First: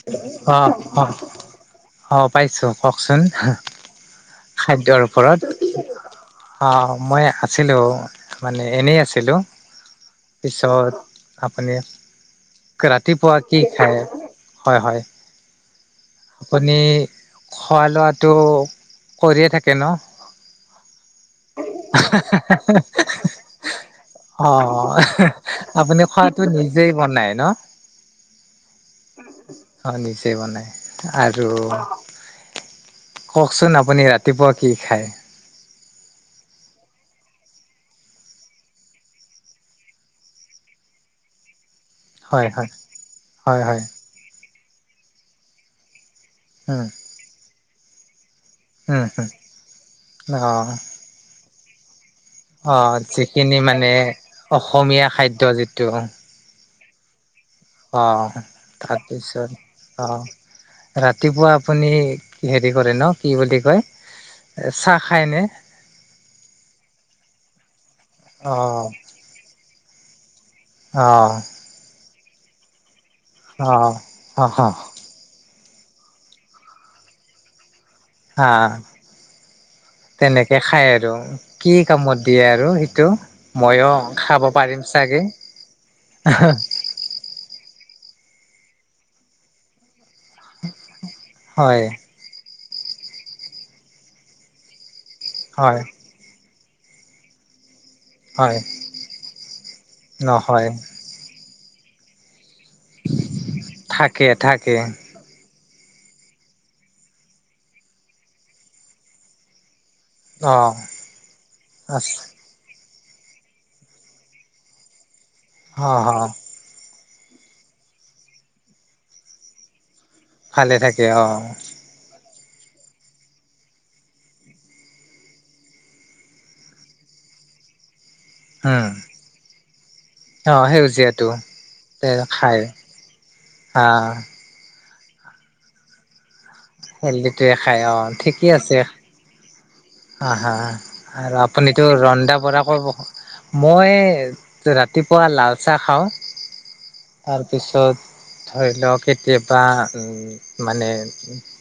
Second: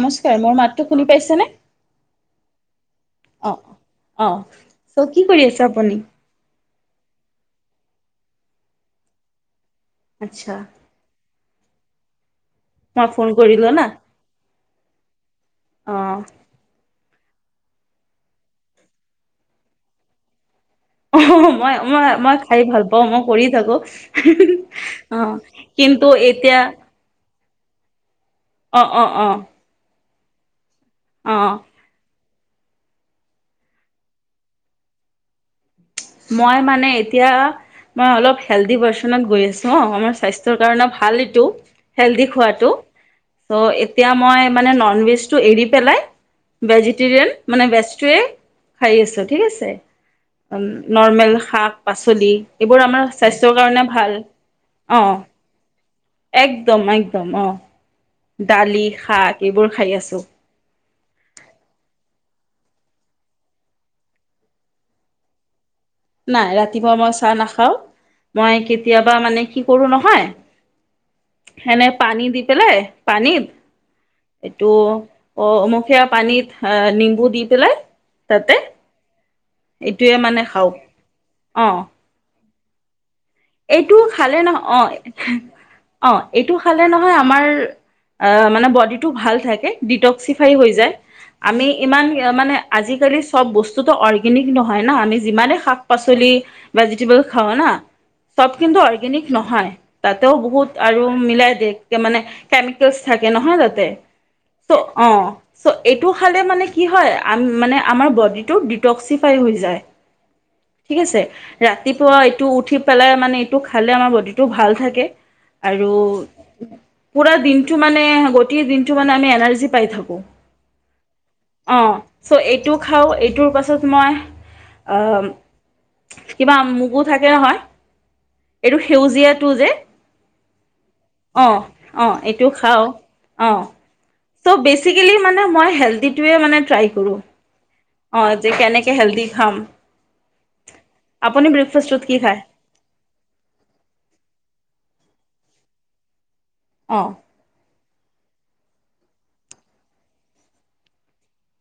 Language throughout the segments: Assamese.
নমস্কাৰ মোৰ মাতটো শুনি পাইছেনে? অ'-অ'-অ', পাইছো। কওঁকচোন অ', অ', অ'। খাদ্যৰ চ' কি ওপৰত, কৰি আছে আপুনি? অ' মই আছিলোঁ মানে এনেই আছিলোঁ। আচ্ছা পিছত আ আপুনি? মই ফোন ৰাতিপুৱা কি কৰিলো না খাই? হয-হয়, অ'। আপুনি খোৱা লোৱাটো কৰিয় থাকে ন। অ' মই-মই-মই খাই ভাল পাওঁ মই কৰি থাকো অ অ' আপুনি কিন্তু খোৱাটো এতিয়া নিজেই বনায় ন অ'-অ'-অ'। [unintelligible] বনায় আৰু কওঁকচোন আপুনি ৰাতিপুৱা কি খায়? মই মানে এতিয়া মই অলপ হেলডি ভাৰ্চনত গৈ আছোঁ, অকমান স্বাস্থ্যৰ কাৰণে ভাল এইটো। হেল্ডি হয় হয় খোৱাটো, হয় চ' হয় এতিয়া মই মানে নন ভেজ টো এৰি পেলাই উম ভেজিটেৰিয়ান মানে গাছট্ৰে খাই উম আছো ঠিক আছে উম ময়ো শাক পাচ অ যিখিনি মানে অসমীয়া খাদ্য যিটো ত মাইকদম অ অঁ দালি শাক তাৰপিছত এইবোৰ খাই আছো অঁ ৰাতিপুৱা আপুনি হেৰি কৰে ন কি বুলি কয় চাহ খায়নে নাই ৰাতিপুৱা মই চাহ নাখাও অ মই কেতিয়াবা মানে কি কৰো নহয় অঁ সেনে পানী দি পেলাই পানীত অ হ এইটো অ মোক সেয়া পানীত নিম্বু দি পেলাই হা তাতে এইটোৱে মানে তেনেকে খাওঁ খাই আৰু অ কি কামত দিয়ে আৰু [unintelligible] সিটো এইটো খালে নহয় অ অ এইটো খালে নহয় আমাৰ অ মানে বডিটো ভাল থাকে ডিট চিফাৰী হৈ যায় আমি হয় ইমান এ মানে আজিকালি চব বস্তুতো অৰ্গেনিক নহয় না আ যিমানে হয় শাক পাচলি ভেজিটেবল খাওঁ না চব হয় কিন্তু অৰ্গেনিক নহয় তাতেও নহয় বহুত আৰু মিলাই কে মানে কেমিকেলছ থাকে নহয় তাতে থাকে থাকে চ' অ চ' এইটো খালে মানে কি হয়, আ, মানে আমাৰ বডিটো ডিটক্সিফাই হৈ যায়। অ ঠিক আছে। আ ৰাতিপুৱা এইটো উঠি পেলাই মানে এইটো খালে আমাৰ বডিটো ভাল থাকে। অ আৰু অ পুৰা দিনটো মানে, গোটেই দিনটো মানে আমি এনাৰ্জি পাই থাকো। ভালে থাকে। অঁহ '। চ' এইটো খাওঁ। এইটোৰ পাছত মই, আহ কিবা মগু থাকে হয় এইটো উম সেউজীয়াটো যে। অ সেউজীয়াটো অ, অ, এইটো খায় খাওঁ। অহ, আহ চব বেছি বেচিকেলী মানে মই হেল্ডিটোৱে মানে ট্ৰায় কৰো। হেল্ডিটোৱে খায় অহ, যে ঠিকেই আছে কেনেকে হেল্দি খাম অ, হা, আৰু আপুনি আপুনিতো ব্ৰেকফাষ্টত কি ৰন্ধা খায় বঢ়া কৰি [unintelligible] মই ৰাতিপুৱা লাল চাহ খাওঁ। অঁ তাৰপিছত ধৰি লওঁক কেতিয়াবা মানে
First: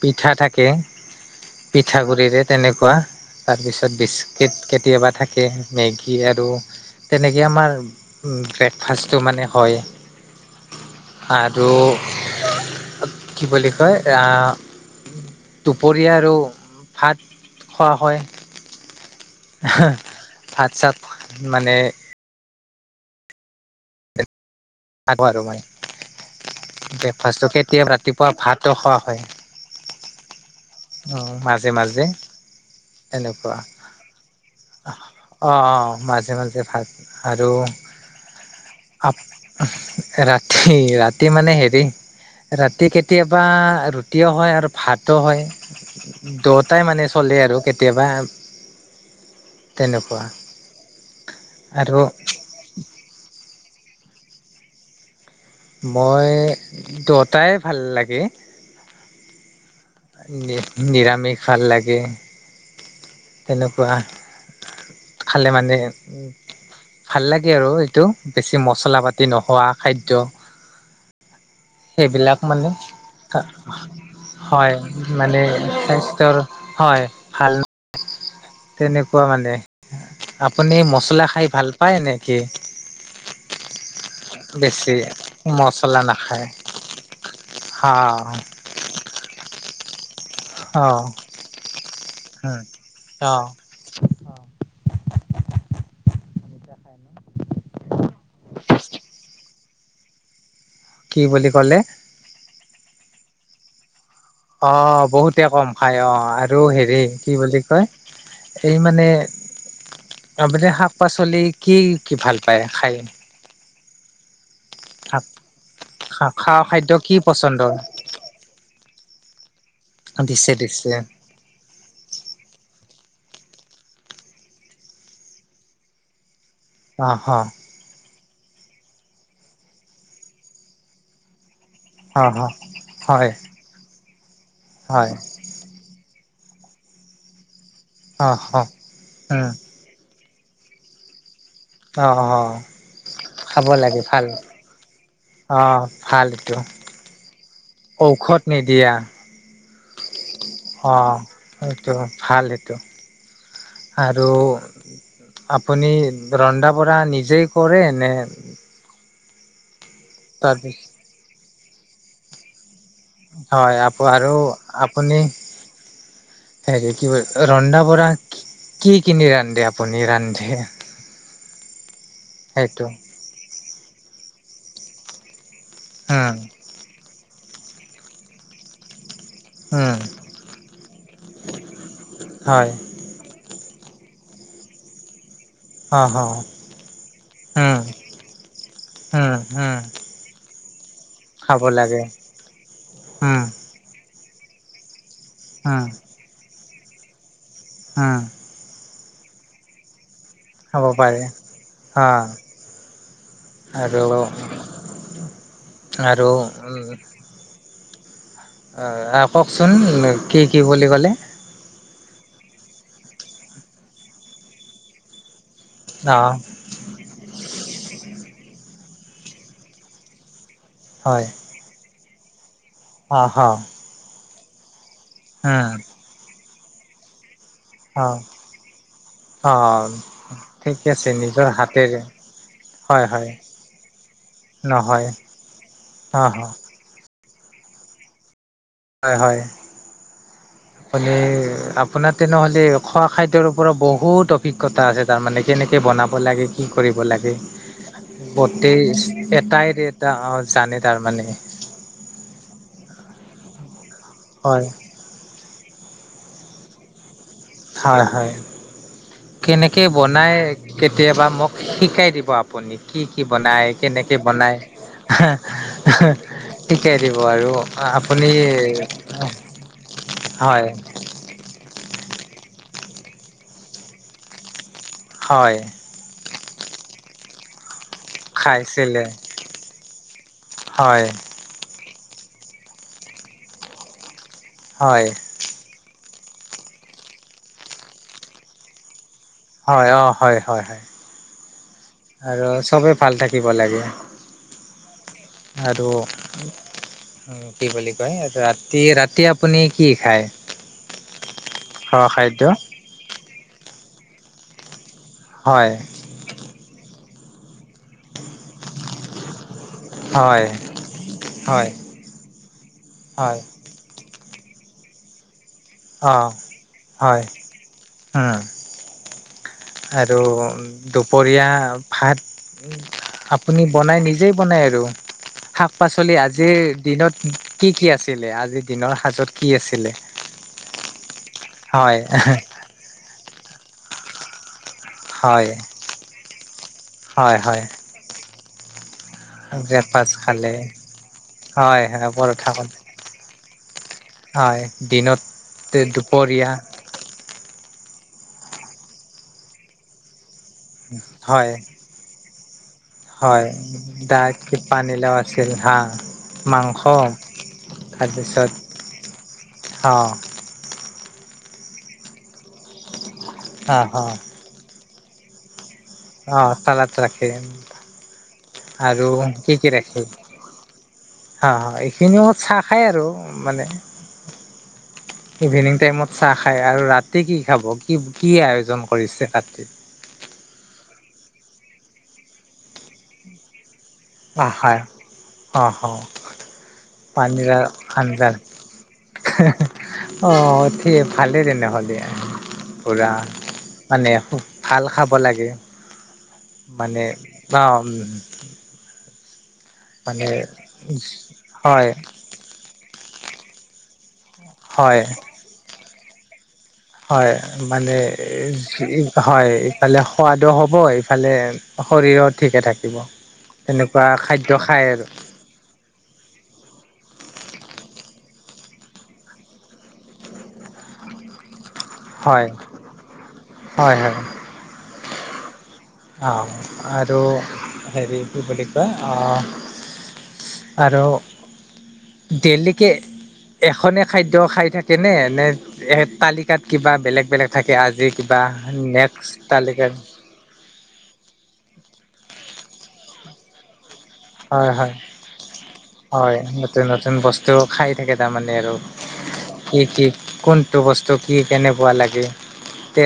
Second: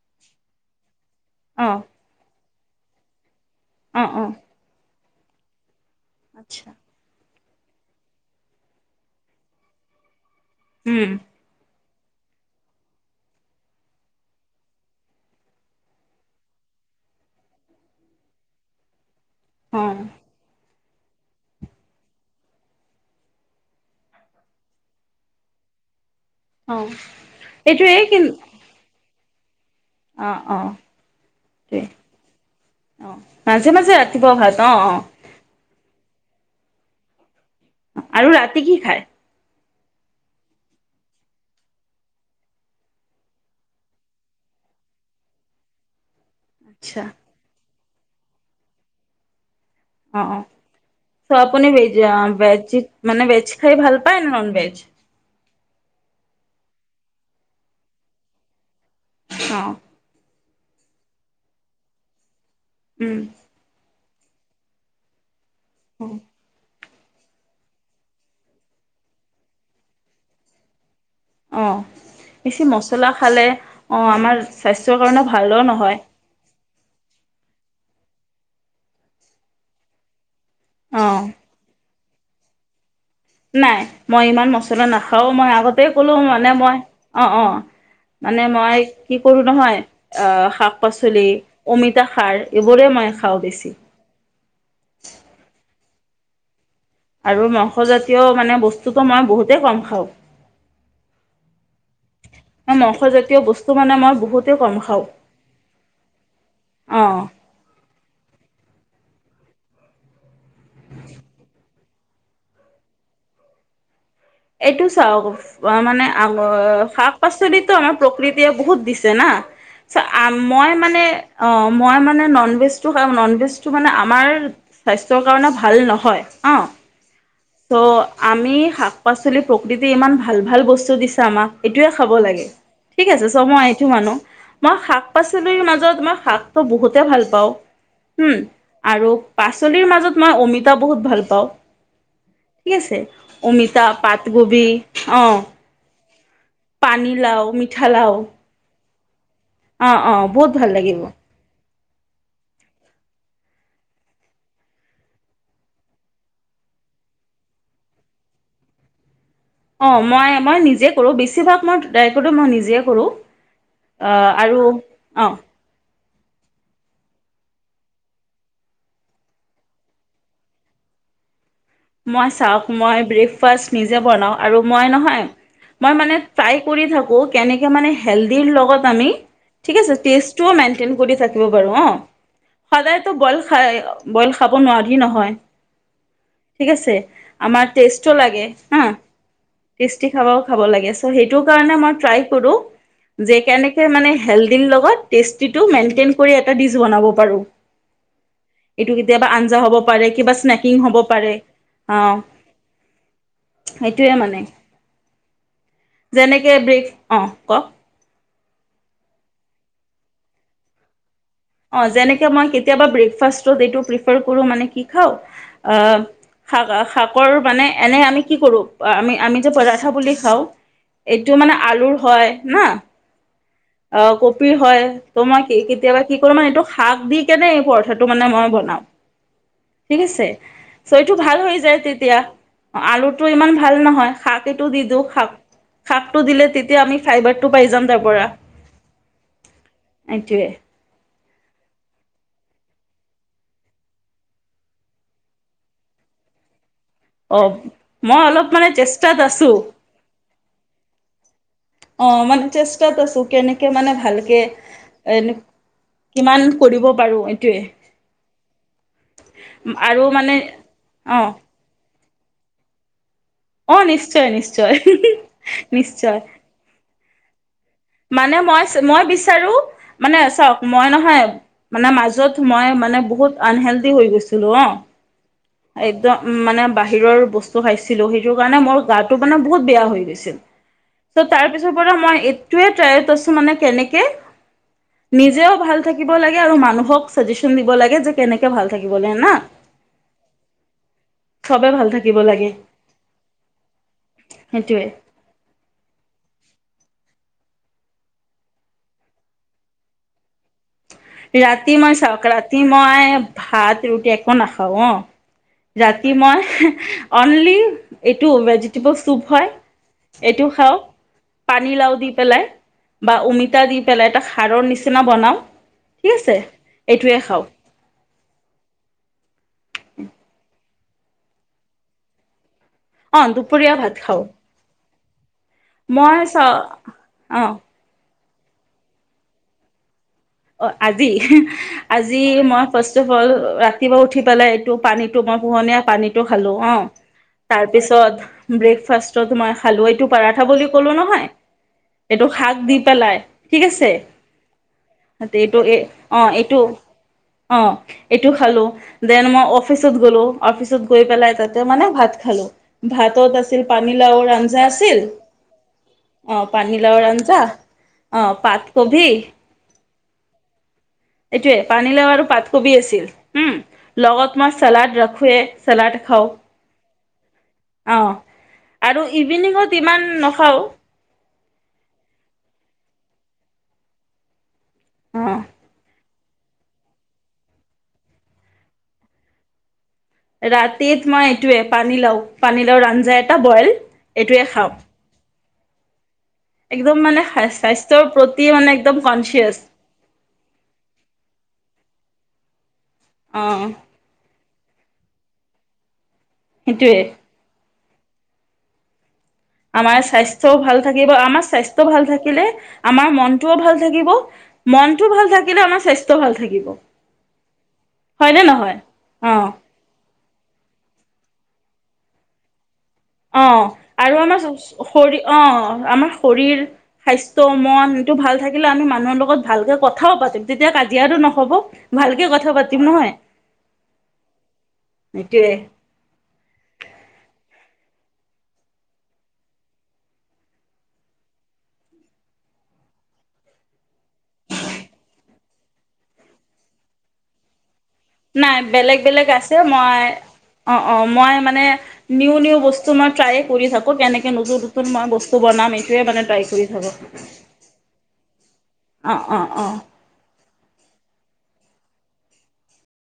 পিঠা থাকে। অঁ পিঠাগুড়িৰে তেনেকুৱা। তাৰপিছত অঁ অঁ বিস্কিট কেতিয়াবা থাকে। মেগী আৰু আচ্ছা তেনে এ আমাৰ ব্ৰেকফাষ্টটো মানে হয়। আৰু কি বুলি কয়, আহ! দুপৰীয়া আৰু ভাত খোৱা হয়। অঁ ভাত চাত মানে [unintelligible] আৰু মানে। অঁ ব্ৰেকফাষ্টটো কেতিয়া [unintelligible] এইটোৱেই ৰাতিপুৱা ভাতো খোৱা হয়। অ'। মাজে মাজে অঁ এনেকুৱা মাজে মাজে ৰাতিপুৱা ভাত অঁ অ' অঁ অ'। মাজে মাজে ভাত আৰু আৰু ৰাতি কি খায়? ৰাতি ৰাতি মানে হেৰি, ৰাতি কেতিয়াবা ৰুটিও হয় আৰু ভাতো হয়। [inaudible] দোটাই আচ্ছা। মানে চলে আৰু কেতিয়াৱা অ তেনেকুৱা অ চ আপুনি ভেজ আৰু [unintelligible] মানে ভেজ খাই ভাল পায় নে নন-ভেজ? মই, দুতাই ভাল লাগে। অ'। নি নিৰামিষ ভাল লাগে। উম তেনেকুৱা খালে মানে ভাল লাগে আৰু এইটো, বেছি মচলা পাতি নোহোৱা খাদ্য। অ সেইবিলাক বেছি মানে মছলা খালে অ আমাৰ হয়, স্বাস্থ্যৰ কাৰণে মানে, ভালো নহয়। স্বাস্থ্যৰ হয় ভাল ন তেনেকুৱা মানে। আপুনি অ মছলা খাই ভাল পায় নেকি? নাই। মই ইমান মছলা বেছি নাখাওঁ, মই আগতে মছলা ক'লো নাখায় মানে মই অ' অ' হা মানে মই কি কৰোঁ নহয় শাক অ পাচলি অমিত খাৰ, উম এইবোৰে মই অ খাওঁ বেছি। আৰু [unintelligible] মানে বস্তুটো মই বহুতেই কম খাওঁ। কি বুলি কলে? মংসজাতীয় বস্তু মানে মই বহুতেই কম খাওঁ। অ' বহুতে কম খাই অ' আৰু অ', হেৰি কি বুলি কয় এই মানে আ মানে শাক পাচলি কি কি ভাল পায় খাই? এইটো চাওক শাক মানে খা খোৱা খাদ্য শাক কি পচন্দৰ পাচলিতো আমাৰ প্ৰকৃতিয় বহুত দিছে না চ দিছে মই দিছে মানে মই মানে ননভেজ ননভেজটো মানে আমাৰ স্বাস্থ্যৰ কাৰণে ভাল নহয় অ'। অ হ ত' আমি শ শাক-পাচলি প্ৰকৃতি ইমান ভাল, ভাল বস্তু দিছে আমাক এইটোৱে খাব অ হ লাগে। ঠিক আছে হয় চ মই এইটো মনো। মই শাক হয় পাচলিৰ মাজত মই শাক ত' বহুতে ভাল পাওঁ অ উম, হ আৰু উম পাচলিৰ মাজত মই অমিতা বহুত ভাল পাওঁ। অ অ [unintelligible] আছে খাব অমিতা লাগে পাটগবি আহ। ভালে পানী লাও মিঠা লাও নিদিয়া অ অ। বহুত ভাল লাগিব। ত ভাল এইটো আৰু আপুনি ৰন্ধা বঢ়া নিজেই কৰে নে অ মই মই তাৰপিছ নিজে কৰো বেছিভাগ মই দাইকটো মই নিজে কৰোঁ হয় আপ আৰু আপুনি অ হেৰি কি ৰন্ধা বঢ়া কি কিনি ৰান্ধে আপুনি ৰান্ধে মই চাওক সেইটো মই ব্ৰেকফাষ্ট নিজে বনাও আৰু মই নহয় মই মানে উম ট্ৰাই কৰি থাকো কেনেকে মানে হেল্দি লগত আমি ঠিক আছে উম টেষ্টটোৱ মেনটেন্ট কৰি থাকিব পাৰো অ হয় সদায়তো বইল খাই বইল খাব নোৱাৰি নহয়। অ হ ঠিক আছে আমাৰ উম টেষ্টো লাগে হা উম উম টেষ্টি খাবা খাব লাগেছ ত সেইটো খাব কাৰণে মই লাগে ট্ৰাই কৰো যে উম কেনেকে মানে হেলডিল লগত টেষ্টিটো মেইনটেইন কৰি এটা ডিছ্ বনাব পাৰো হম এইটো কেতিয়াবা আঞ্জা হব পাৰে কিবাচ স্নেকিং হ'ব পাৰে। অ আৰু এইটোৱে মানে আৰু যেনেকে ব্ৰেক অ ক অ আ কওক চোন কি কি বুলি কলে অ যেনেকে মই কেতিয়াবা ব্ৰেকফাষ্টত এইটো প্ৰিফাৰ কৰো মানে কি খাও অ শাক শাকৰো মানে এনে আমি কি কৰোঁ আমি আমি যে পৰঠা বুলি খাওঁ হয় এইটো মানে আলু হয় না অ' হ পি হয় তোমাক কি উম কেতিয়াবা মা এইটো শাক দি কেনে এই পৰঠাটো অ মানে মই বনাওঁ অ ঠিক আছে। ঠিকে আছে নিজৰ হাতেৰে হয় হয় নহয় অ হ, টো পাইি যাম তাৰ পৰা হয় হয় এইটোৱে আপুনি আপোনাৰ তেনেহ'লে খোৱা খাদ্যৰ ওপৰত বহুত অভিজ্ঞতা আছে তাৰমানে কেনেকৈ বনাব লাগে কি কৰিব লাগে, অ মই অলপ মানে গোটেই চেষ্টাত আছো এটাই এৰি এটা অ' জানে তাৰমানে। কে মানে ভালকে হয় এন কিমান কৰিব পাৰো এইটোৱে হয় কেনেকে আৰু বনাই মানে অ কেতিয়াবা মোক শিকাই বা আপুনি কি কি বনাই অ কেনেকে নিশ্চয় বনাই নিশ্চয় নিশ্চয় [unintelligible] ঠিকে দ আৰু আপুনি মানে মই মই বিচাৰো মানে চাওঁক হয় মই নহয় মানে মাজ [unintelligible] মই মানে বহুত আনহেল্ডি হৈ গৈছিলো অ'। হয়। একদম মানে বাহিৰৰ বস্তু খাইছ [unintelligible] সেইটোৰ কাৰণে মোৰ খাইছিলে গাটো মানে বহুত বেয়া হৈ গৈছিল, হয় তাৰ পিছৰ পৰা মই এটোৱেই ট্ৰাইত আছো মানে কেনেকে হয় নিজেও ভাল থাকি থাকিব লাগে আৰু মানুহক চাজেচন দিব লাগে যে কেনেকে ভাল থাকিব লাগে না। হয় অ'। হয় হয় হয়। চবে ভাল থাকিব আৰু লাগে চবেই ভাল থাকিব লাগে, সেইটোৱে আৰু। উম, কি বুলি কয় ৰাতি ৰাতি আপুনি কি খায়। ৰাতি মই খোৱা চাওঁক খাদ্য ৰাতি মই ভাত ৰুটি একো নাখাওঁ হয় অ'। ৰাতি মই অনলি এইটো ভেজিটেবল চুপ হয়। হয় এইটো খাওঁ হয় পানীলাও দি পেলাই বা হয় অমিতা দি পেলাই এটা সাৰৰ নিচিনা বনাওঁ। ঠিক অ আছে এইটোৱে হয় খাওঁ। উম আৰু দুপৰীয়া ভাত। অঁ আপুনি দুপৰীয়া ভাত বনাই খাওঁ নিজেই বনাই আৰু। শাক পাচলি মই চ আজিৰ দিনত অঁ কি কি আছ [unintelligible] আজি দিনৰ সাজত কি আছিলে। অ' আজি। হয় আজি মই ফাৰ্ষ্ট অফ অল ৰাতিপুৱা উঠি পেলাই টো পানীতো মই হয় পোহনীয়া পানীটো টো খালো অ হয় হয় তাৰপিছত ব্ৰেকফাষ্ট মই হাল এইটো ব্ৰেকফাষ্ট পাৰঠা খালে বুলি কলো নহয় হয় হয় এইটো পৰঠা শাক খালে দি পেলাই ঠিক আছে হয় দিনত এইটো এ অ দুপৰীয়া এইটো অ এইটো খালো দেন মই অফিচত গ'লো অফিচত গৈ পেলাই হয় তাতে মানে ভাত খালোঁ। ভাতত হয় আছিল পানীলাওৰ দাইল কি আঞ্জা আছিল পানীলাও আছিল হা অ মাংস পানীলাওৰ আঞ্জা অ তাৰপিছত পাতকবি অ এইটোৱে পানীলও আৰু পাতকবি আছিল উম অ অ লগত ম চালড ৰাখ শুোৱে অ চালাদ ৰাখে অ আৰু কি ইভিনিঙত কি ইমান ৰাখে নাখাওঁ অ এইখিনিও চাহ খাই আৰু মানে অ ইভিনিং টাইমত চাহ খায় আৰু ৰাতি কি খাব কি কি আয়োজন কৰিছে কতি ৰাতিত মই এইটোৱে পানীলাও পানীলাও আঞ্জা এটা বইল এইটোৱে খাওঁ আহাৰ অ একদম মানে পান্জ স্বাস্থ্যৰ আঞ্জাৰ প্ৰতি মানে একদম কনচিয়াছ অ কি ভালেই তেনেহ'লে পুৰা অ মানে ভাল খাব লাগে সেইটোৱে মানে অ আৰু নেকি আমাৰ স্বাস্থ্যও ভাল থাকিব আমাৰ স্বাস্থ্য হয় ভাল থাকিলে আমাৰ মনটোও ভাল থাকিব হয় মনতটো ভাল থাকিলে আমাৰ স্বাস্থ ভাল থাকিব হয়, মানে হয়নে নহয় অ হয়, ইফালে সোৱাদো হ'ব ফালে শৰীৰো ঠিকে থাকে অ আৰু আমাৰ ছ আৰু শৰীৰ, অ আমাৰ শৰীৰ স্বাস্থ্য, মন টো ভাল থাকিলে আমি মানুহৰ লগত ভালকে কথাও পাতিম, তেতিয়া কাজিয়াটো নহব ভালকে হয় কথা পাতিম নহয়? হয় এইটোয়ে অ, আৰু হেৰি, কি বুলি কয়, অ আৰু, ডেইলিকে এখনে খাদ্য খাই থাকে নে, নে তালিকাত কিবা বেলেগ-বলেগ পিয়াজি কিবাহ নাই নেক্স তালিকা অ, অ, মই মানে নিউ-নিউ বস্তু মই ট্ৰাই কৰি থাকো হয়, হয়, এইটোৱে মানে হয়, ট্ৰাই কৰি থাকোঁ নতুন-নতুন বস্তু খাই থাকে তাৰমানে আৰু, অঁ অঁ অঁ কি কি কোনটো বস্তু কি কেনে বোৱা লাগে তে